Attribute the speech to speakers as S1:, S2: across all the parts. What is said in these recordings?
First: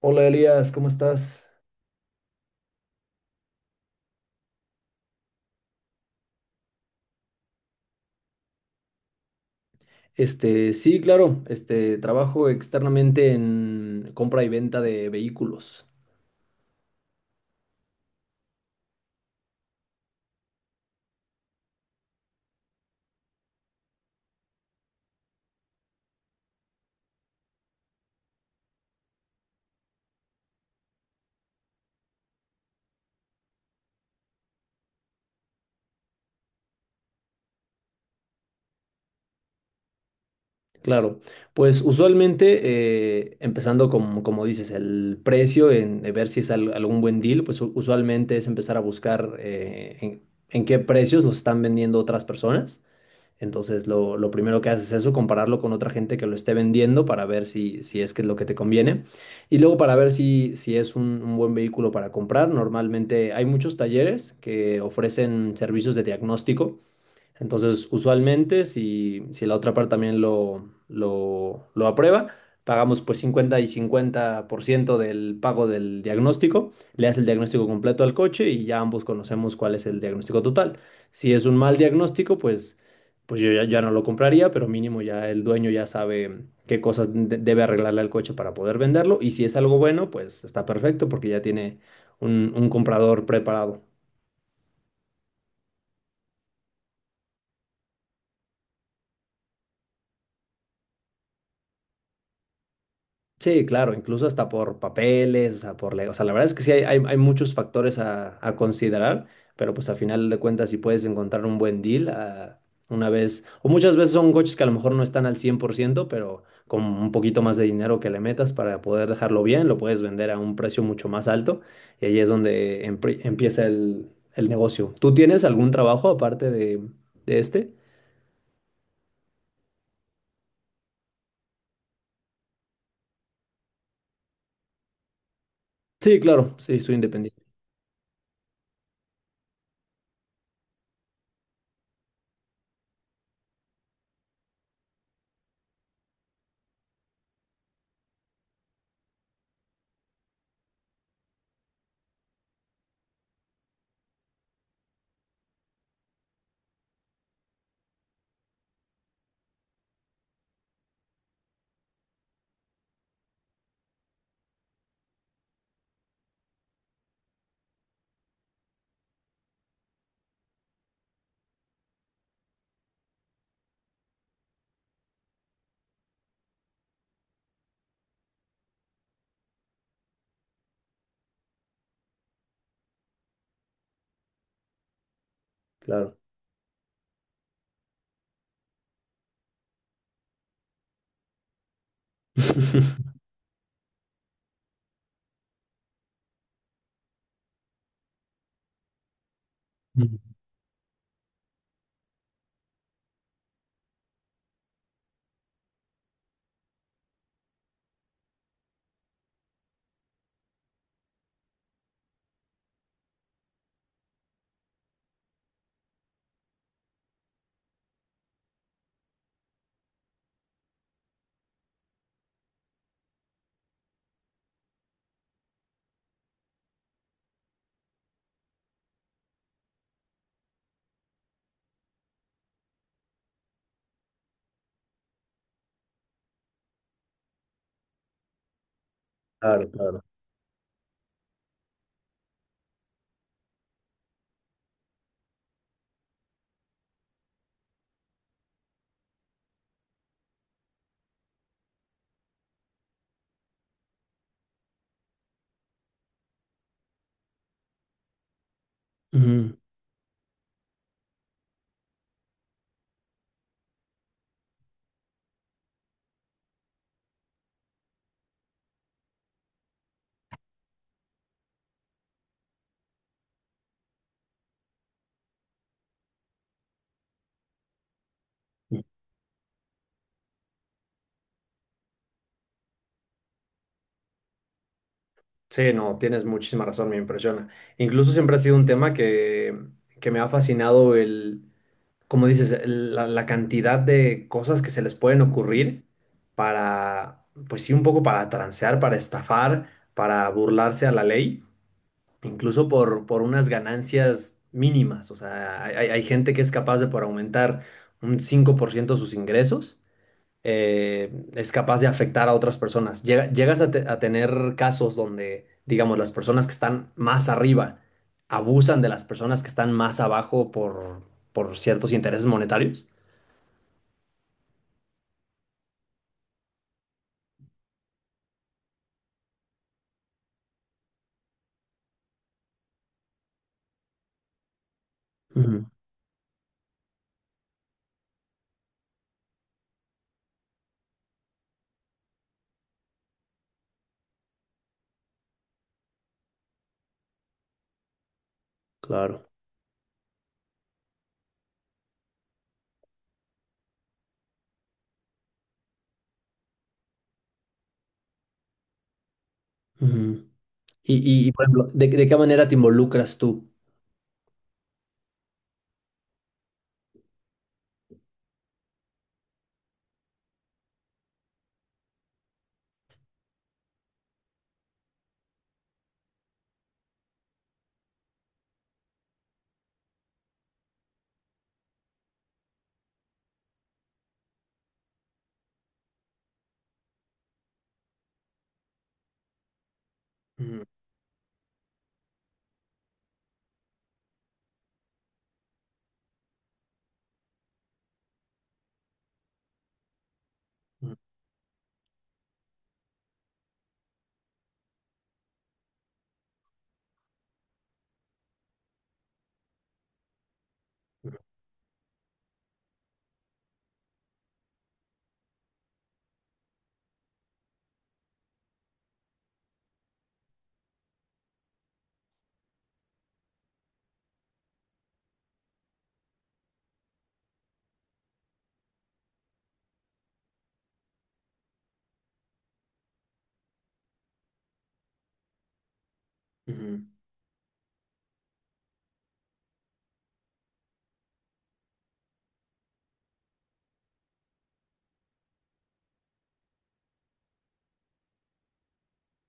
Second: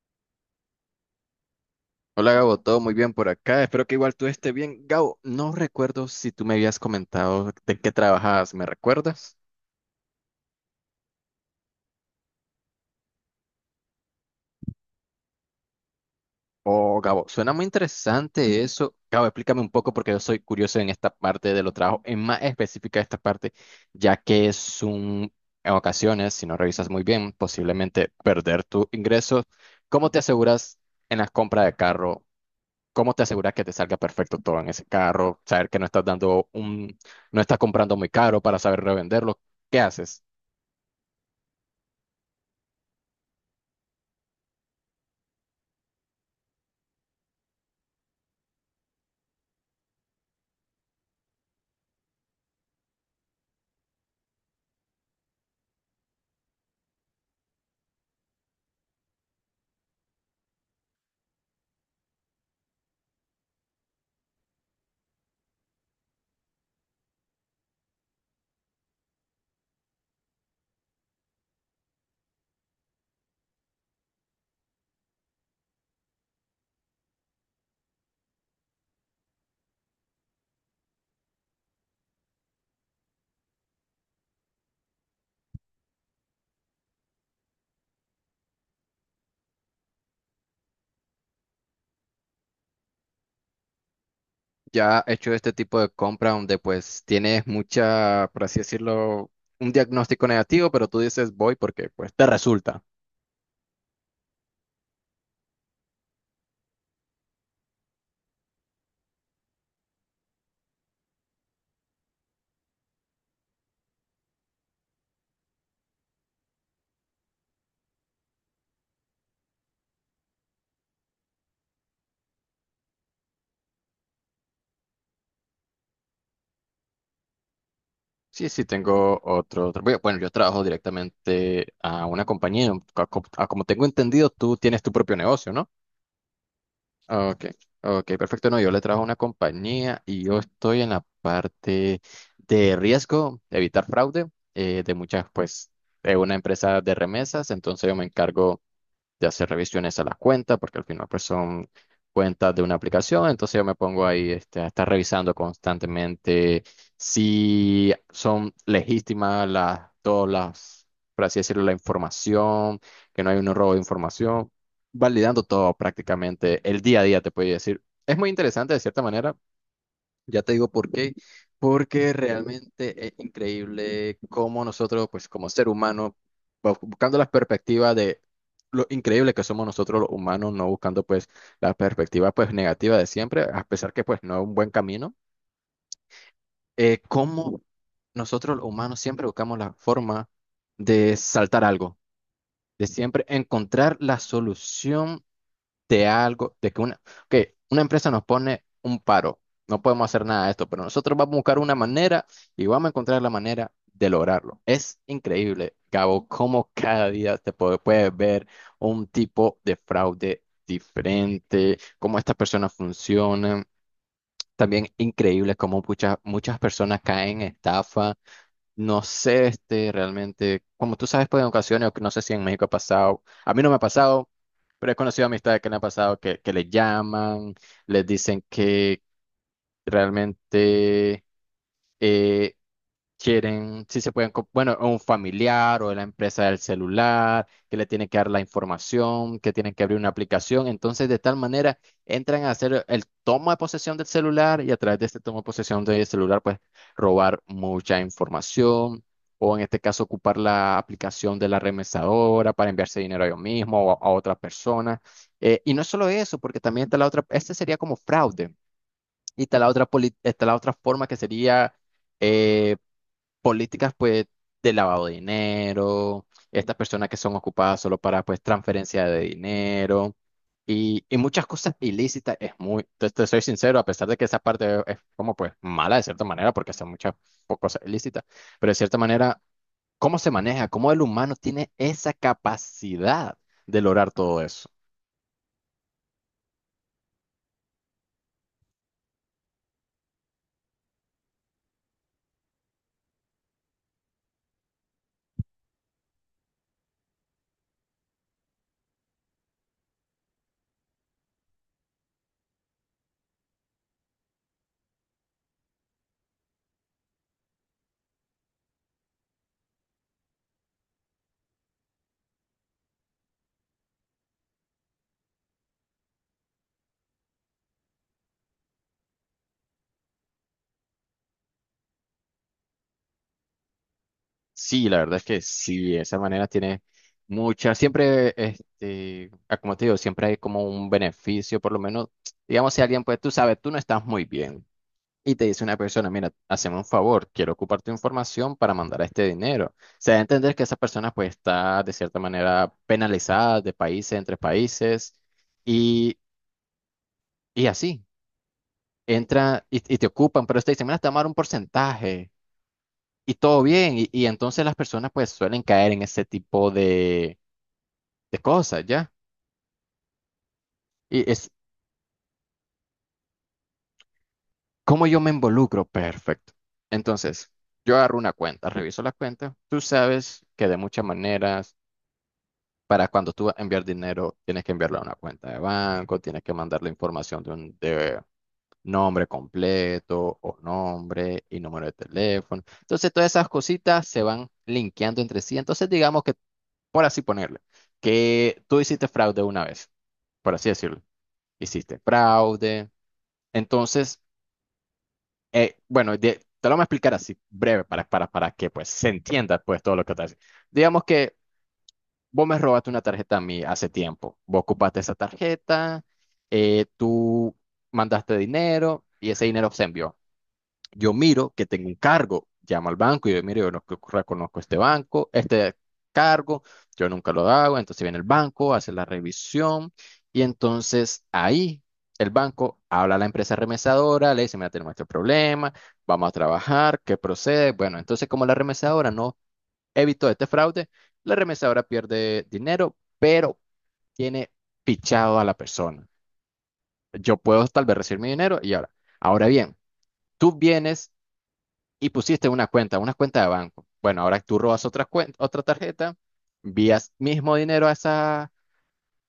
S1: Hola Elías, ¿cómo estás?
S2: Hola Gabo, todo muy bien por acá. Espero que igual tú estés bien. Gabo, no recuerdo si tú me habías comentado de qué trabajabas, ¿me recuerdas?
S1: Este, sí, claro, este, trabajo externamente en compra y venta de vehículos.
S2: Oh, Gabo, suena muy interesante eso. Gabo, explícame un poco porque yo soy curioso en esta parte de los trabajos, en más específica esta parte, ya que es un, en ocasiones, si no revisas muy bien, posiblemente perder tu ingreso. ¿Cómo te aseguras en la compra de carro? ¿Cómo te aseguras que te salga perfecto todo en ese carro? Saber que no estás dando un, no estás comprando muy caro para saber revenderlo. ¿Qué haces?
S1: Claro, pues usualmente, empezando con, como dices, el precio, en ver si es algún buen deal, pues usualmente es empezar a buscar en qué precios los están vendiendo otras personas. Entonces, lo primero que haces es eso, compararlo con otra gente que lo esté vendiendo para ver si, si es que es lo que te conviene. Y luego para ver si, si es un buen vehículo para comprar. Normalmente hay muchos talleres que ofrecen servicios de diagnóstico. Entonces, usualmente, si, si la otra parte también lo aprueba, pagamos pues 50% y 50% del pago del diagnóstico, le hace el diagnóstico completo al coche y ya ambos conocemos cuál es el diagnóstico total. Si es un mal diagnóstico, pues, pues yo ya no lo compraría, pero mínimo ya el dueño ya sabe qué cosas debe arreglarle al coche para poder venderlo, y si es algo bueno, pues está perfecto porque ya tiene un comprador preparado.
S2: Ya he hecho este tipo de compra donde pues tienes mucha, por así decirlo, un diagnóstico negativo, pero tú dices voy porque pues te resulta.
S1: Sí, claro, incluso hasta por papeles, o sea, por o sea, la verdad es que sí hay muchos factores a considerar, pero pues a final de cuentas si puedes encontrar un buen deal, ah, una vez, o muchas veces son coches que a lo mejor no están al 100%, pero con un poquito más de dinero que le metas para poder dejarlo bien, lo puedes vender a un precio mucho más alto, y ahí es donde empieza el negocio. ¿Tú tienes algún trabajo aparte de este?
S2: Sí, sí tengo otro, otro- bueno, yo trabajo directamente a una compañía. A como tengo entendido, tú tienes tu propio negocio, ¿no?
S1: Sí, claro, sí, soy independiente,
S2: Ok, ok, perfecto. No, yo le trabajo a una compañía y yo estoy en la parte de riesgo, de evitar fraude de muchas, pues, de una empresa de remesas. Entonces yo me encargo de hacer revisiones a las cuentas, porque al final pues son cuentas de una aplicación, entonces yo me pongo ahí a estar revisando constantemente si son legítimas las, todas las, por así decirlo, la información, que no hay un robo de información, validando todo prácticamente el día a día, te puedo decir. Es muy interesante de cierta manera, ya te digo por qué, porque realmente es increíble cómo nosotros, pues como ser humano, buscando la perspectiva de lo increíble que somos nosotros los humanos, no buscando pues la perspectiva pues negativa de siempre, a pesar que pues no es un buen camino,
S1: claro.
S2: cómo nosotros los humanos siempre buscamos la forma de saltar algo, de siempre encontrar la solución de algo, de que una empresa nos pone un paro, no podemos hacer nada de esto, pero nosotros vamos a buscar una manera y vamos a encontrar la manera de lograrlo. Es increíble, Gabo, cómo cada día puedes ver un tipo de fraude diferente, cómo estas personas funcionan. También increíble cómo muchas personas caen en estafa, no sé, realmente, como tú sabes, pues en ocasiones, o que no sé si en México ha pasado, a mí no me ha pasado, pero he conocido amistades que le ha pasado, que le llaman, les dicen que realmente eh, quieren, si se pueden, bueno, o un familiar o de la empresa del celular, que le tienen que dar la información, que
S1: Claro,
S2: tienen que abrir
S1: claro.
S2: una aplicación. Entonces, de tal manera, entran a hacer el toma de posesión del celular y a través de este toma de posesión del celular, pues robar mucha información. O en este caso, ocupar la aplicación de la remesadora para enviarse dinero a yo mismo o a otra persona. Y no es solo eso, porque también está la otra, este sería como fraude. Y
S1: Ujú.
S2: está la otra, está la otra forma que sería eh, políticas pues de lavado de dinero, estas personas que son ocupadas solo para pues transferencia de dinero y muchas cosas ilícitas. Es muy, te soy sincero, a pesar de que esa parte es como pues mala de cierta manera porque son muchas cosas ilícitas, pero de cierta manera, ¿cómo se maneja? ¿Cómo el humano tiene esa capacidad de lograr todo eso?
S1: Sí, no, tienes muchísima razón, me impresiona. Incluso siempre ha sido un tema que me ha fascinado el, como dices, la, la cantidad de cosas que se les pueden ocurrir para, pues sí, un poco para transear, para estafar, para burlarse a la ley, incluso por unas ganancias mínimas. O sea, hay gente que es capaz de, por aumentar un 5% sus ingresos, es capaz de afectar a otras personas. Llegas a, a tener casos donde, digamos, las personas que están más arriba abusan de las personas que están más abajo por ciertos intereses monetarios.
S2: Sí, la verdad es que sí, de esa manera tiene mucha, siempre, como te digo, siempre hay como un beneficio, por lo menos, digamos, si alguien, pues tú sabes, tú no estás muy bien y te dice
S1: Ujú,
S2: una persona, mira, haceme un favor, quiero ocupar tu información para mandar este dinero. Se da a entender que esa persona, pues, está de cierta manera penalizada de países, entre países y, y así,
S1: claro.
S2: entra y te ocupan, pero te dicen, mira, te vamos a dar un porcentaje. Y todo bien. Y entonces las personas pues suelen caer en ese tipo de cosas, ¿ya?
S1: Ujú. Y,
S2: Y
S1: y, por
S2: es
S1: ejemplo, de qué manera te involucras tú?
S2: cómo yo me involucro, perfecto. Entonces, yo agarro una cuenta, reviso la cuenta. Tú sabes que de muchas maneras, para cuando tú vas a enviar dinero, tienes que enviarlo a una cuenta de banco, tienes que mandar la información de un de nombre completo o nombre y número de teléfono. Entonces, todas esas cositas se van linkeando entre sí. Entonces, digamos que, por así ponerle, que tú hiciste fraude una vez, por
S1: Ujú,
S2: así decirlo. Hiciste fraude. Entonces, te lo voy a explicar así, breve, para que pues se entienda pues todo lo que te hace.
S1: ujú,
S2: Digamos que vos me robaste una tarjeta a mí hace tiempo. Vos ocupaste esa tarjeta, tú mandaste dinero y ese dinero se envió. Yo miro que tengo un cargo, llamo al banco y yo, mire, yo no reconozco este banco, este cargo, yo nunca lo hago, entonces viene el banco, hace la revisión y entonces ahí el banco habla a la empresa remesadora, le dice, mira, tenemos este problema, vamos a trabajar, ¿qué procede? Bueno, entonces como la remesadora no evitó este fraude, la remesadora pierde dinero, pero tiene fichado a la persona.
S1: ujú,
S2: Yo puedo tal vez recibir mi dinero y ahora bien, tú vienes y pusiste una cuenta de banco. Bueno, ahora tú robas otra cuenta, otra tarjeta, envías mismo dinero a esa,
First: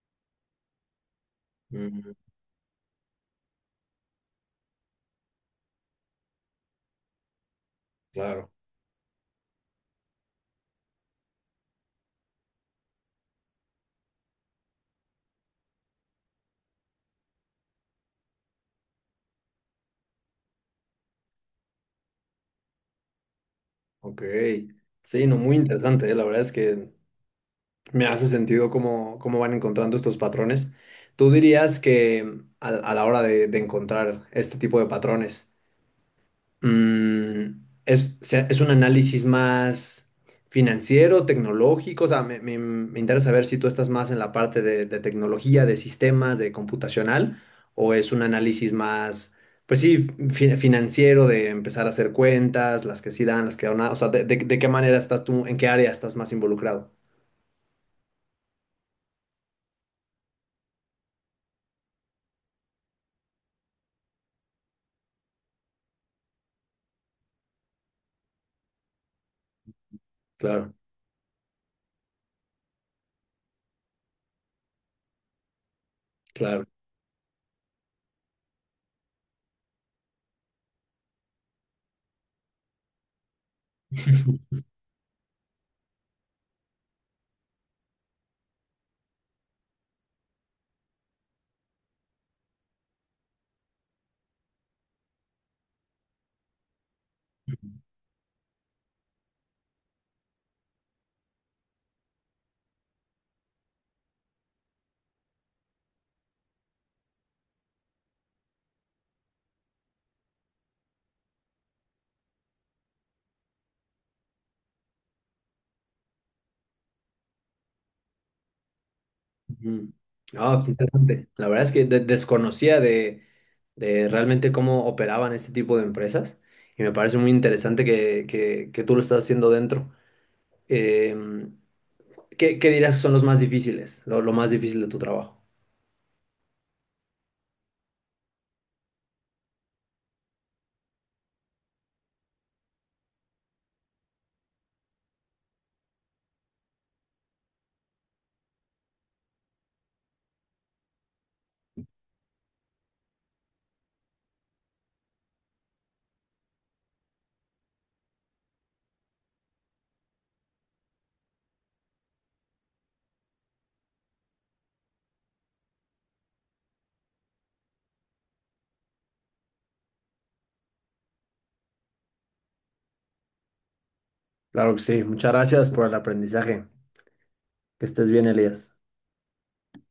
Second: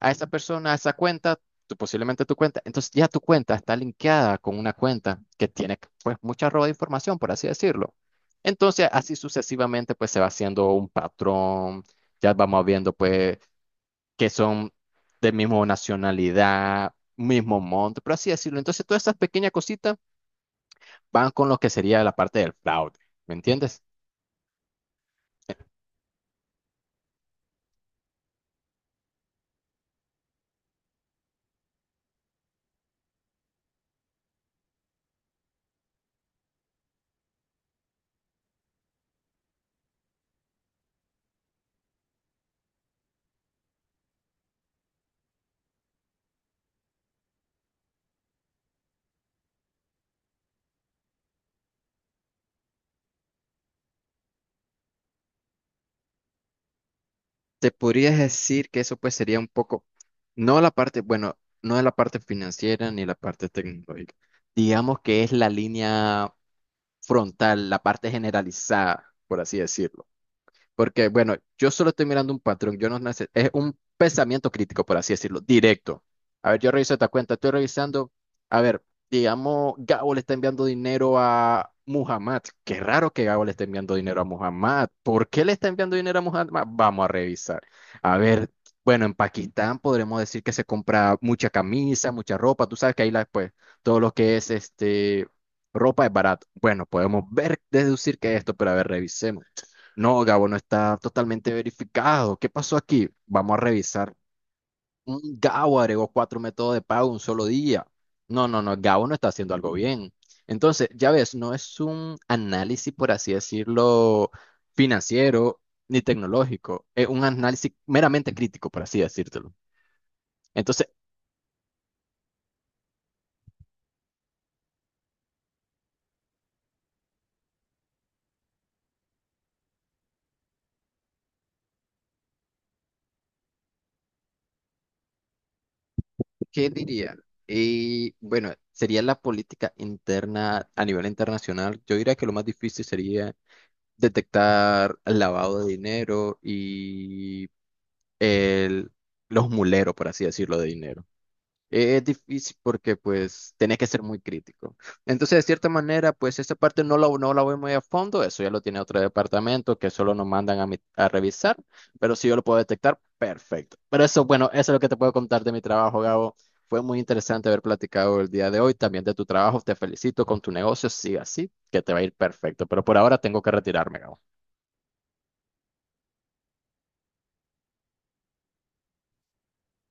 S2: a esa cuenta, tú,
S1: ujú,
S2: posiblemente tu cuenta. Entonces ya tu cuenta está linkeada con una cuenta que tiene pues mucha roba de información, por así decirlo.
S1: claro,
S2: Entonces así sucesivamente pues se va haciendo un patrón, ya vamos viendo pues que son de mismo nacionalidad, mismo monto, por así decirlo. Entonces todas esas pequeñas cositas van con lo que sería la parte del fraude, ¿me entiendes?
S1: ok. Sí, no, muy interesante, la verdad es que me hace sentido cómo, cómo van encontrando estos patrones. ¿Tú dirías que a la hora de encontrar este tipo de patrones, es, es un análisis más financiero, tecnológico? O sea, me interesa saber si tú estás más en la parte de tecnología, de sistemas, de computacional, o es un análisis más, pues sí, financiero, de empezar a hacer cuentas, las que sí dan, las que no dan. O sea, de, de qué manera estás tú, ¿en qué área estás más involucrado?
S2: Te podrías decir que eso pues sería un poco, no la parte, bueno, no es la parte financiera ni la parte tecnológica. Digamos que es la línea frontal, la parte generalizada, por así decirlo.
S1: Claro,
S2: Porque, bueno, yo solo estoy mirando un patrón, yo no es un pensamiento crítico, por así decirlo, directo. A ver,
S1: claro.
S2: yo reviso esta cuenta, estoy revisando, a ver, digamos, Gabo le está enviando dinero a Muhammad. Qué raro que Gabo le esté enviando dinero a Muhammad. ¿Por qué le está enviando dinero a Muhammad? Vamos a revisar. A ver, bueno, en Pakistán podremos decir que se compra mucha camisa, mucha ropa, tú sabes que ahí la, pues, todo lo que es ropa es barato. Bueno, podemos ver, deducir que es esto, pero a ver, revisemos. No, Gabo no está totalmente verificado. ¿Qué pasó aquí? Vamos a revisar. Mm, Gabo agregó cuatro métodos de pago en un solo día. No, no, no, Gabo no está haciendo algo bien. Entonces, ya ves, no es un análisis, por así decirlo, financiero ni tecnológico. Es un análisis meramente crítico, por así decírtelo.
S1: Mm. Ah, qué
S2: Entonces,
S1: interesante. La verdad es que desconocía de realmente cómo operaban este tipo de empresas, y me parece muy interesante que, que tú lo estás haciendo dentro. Em, ¿qué dirás que son los más difíciles, lo más difícil de tu trabajo?
S2: ¿qué diría? Y bueno, sería la política interna a nivel internacional. Yo diría que lo más difícil sería detectar el lavado de dinero y el, los muleros, por así decirlo, de dinero. Es difícil porque pues tenés que ser muy crítico. Entonces, de cierta manera, pues esta parte no la voy muy a fondo, eso ya lo tiene otro departamento que solo nos mandan a revisar, pero si yo lo puedo detectar, perfecto. Pero eso, bueno, eso es lo que te puedo contar de mi trabajo, Gabo. Fue muy interesante haber platicado el día de hoy, también de tu trabajo. Te felicito con tu negocio, sigue así, que te va a ir perfecto. Pero por ahora tengo que retirarme, Gabo.
S1: Claro que sí. Muchas gracias por el aprendizaje. Que estés bien, Elías.